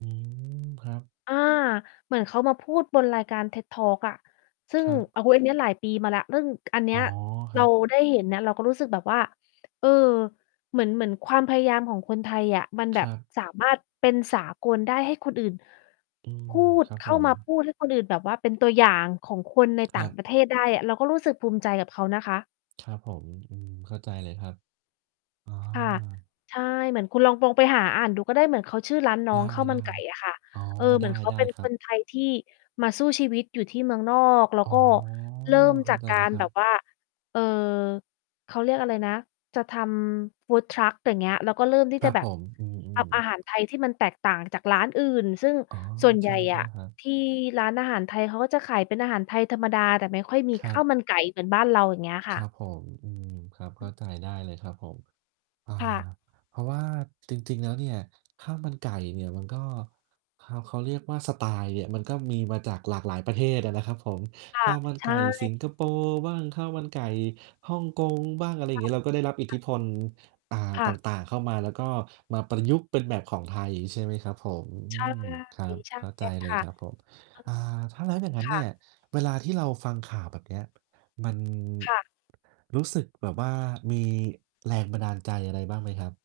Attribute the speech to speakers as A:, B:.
A: อืม ครับ
B: อ่า เหมือนเขามาพูดบนรายการ TED talk อะ ซึ่
A: ค
B: ง
A: รับ
B: โอ้โฮ อันนี้หลายปีมาแล้ว นึ่ง อันนี
A: อ๋
B: ้
A: อ ค
B: เ
A: ร
B: ร
A: ั
B: า
A: บ
B: ได้เห็นนะ เราก็รู้สึกแบบว่า เอ่อ เหมือน เหมือนความพยายามของคนไทยอะมัน
A: ค
B: แบ
A: ร
B: บ
A: ับ
B: สามารถเป็นสากลได้ให้คนอื่น
A: อื
B: พ
A: ม
B: ูด
A: ครับ
B: เข้
A: ผ
B: ามาพ
A: ม
B: ูด ให้คนอื่นแบบว่าเป็นตัวอย่างของคนใน
A: ค
B: ต่
A: ร
B: า
A: ั
B: ง
A: บ
B: ประเทศได้ เราก็รู้สึกภูมิใจกับเขานะคะ
A: ครับผม อืม เข้าใจเลยครับ อ๋อ
B: ค่ะ ใช่ เหมือนคุณลอง ปองไปหาอ่านดูก็ได้ เหมือนเขาชื่อร้านน้
A: ไ
B: องข้าวม
A: ด
B: ัน
A: ้
B: ไก่อะค่ะ
A: ๆ อ๋อ
B: เอ่อ เหมือนเขา
A: ได
B: เ
A: ้
B: ป็น
A: ๆ คร
B: ค
A: ั
B: น
A: บ
B: ไทยที่มาสู้ชีวิตอยู่ที่เมืองนอก แล้ว
A: อ๋อ
B: ก็เริ่ม
A: เข
B: จ
A: ้า
B: าก
A: ใจ
B: ก
A: แล้
B: า
A: ว
B: ร
A: ค
B: แ
A: รั
B: บ
A: บ
B: บว่า เอ่อ เขาเรียกอะไรนะ จะทำ Food truck อย่างเงี้ย แล้วก็เริ่มที่
A: ค
B: จ
A: รั
B: ะ
A: บ
B: แบ
A: ผ
B: บ
A: ม อื
B: ท
A: อ
B: ำอา
A: ๆ
B: หาร ไทย ที่มันแตกต่างจากร้านอื่น ซึ่ง
A: อ๋อ
B: ส่วนใ
A: ใช
B: หญ่อ
A: ่
B: ะ
A: ๆ ครับ
B: ที่ร้านอาหารไทยเขาก็จะขายเป็นอาหารไทยธรรมดา แต่ไม่ค่อยมี
A: คร
B: ข
A: ั
B: ้า
A: บ
B: วมันไก่เหมือนบ้านเรา อย่างเงี้ย
A: ค
B: ค่
A: รั
B: ะ
A: บผม อือ ครับ เข้าใจได้เลยครับผม อา
B: ค่ะ
A: เพราะว่าจริง ๆ แล้วเนี่ยข้าวมันไก่เนี่ยมันก็เขา เขาเรียกว่าสไตล์เนี่ย มันก็มีมาจากหลากหลายประเทศอะนะครับผม
B: ค่
A: ข
B: ะ
A: ้าวมัน
B: ใช
A: ไก่ส
B: ่
A: ิงคโปร์บ้าง ข้าวมันไก่ฮ่องกงบ้าง อะไร
B: ค่ะ
A: งี้ เราก็ได้รับอิท
B: ค
A: ธ
B: ่
A: ิ
B: ะ
A: พล อ่า
B: ค่
A: ต
B: ะ
A: ่าง ๆ เข้ามา แล้วก็มาประยุกต์เป็นแบบของไทย ใช่ไหมครับผม อ
B: ใ
A: ื
B: ช่
A: อ ครับ
B: ใช
A: เข้าใจ
B: ่
A: เล
B: ค
A: ย
B: ่ะ
A: ครับผม อ่า ถ้าแล้วอย่างนั้
B: ค
A: นเน
B: ่
A: ี่ย
B: ะ
A: เวลาที่เราฟังข่าวแบบเนี้ย มัน
B: ค่ะ
A: รู้สึกแบบว่า มีแรงบันดาลใจอะไรบ้างไหมครับ?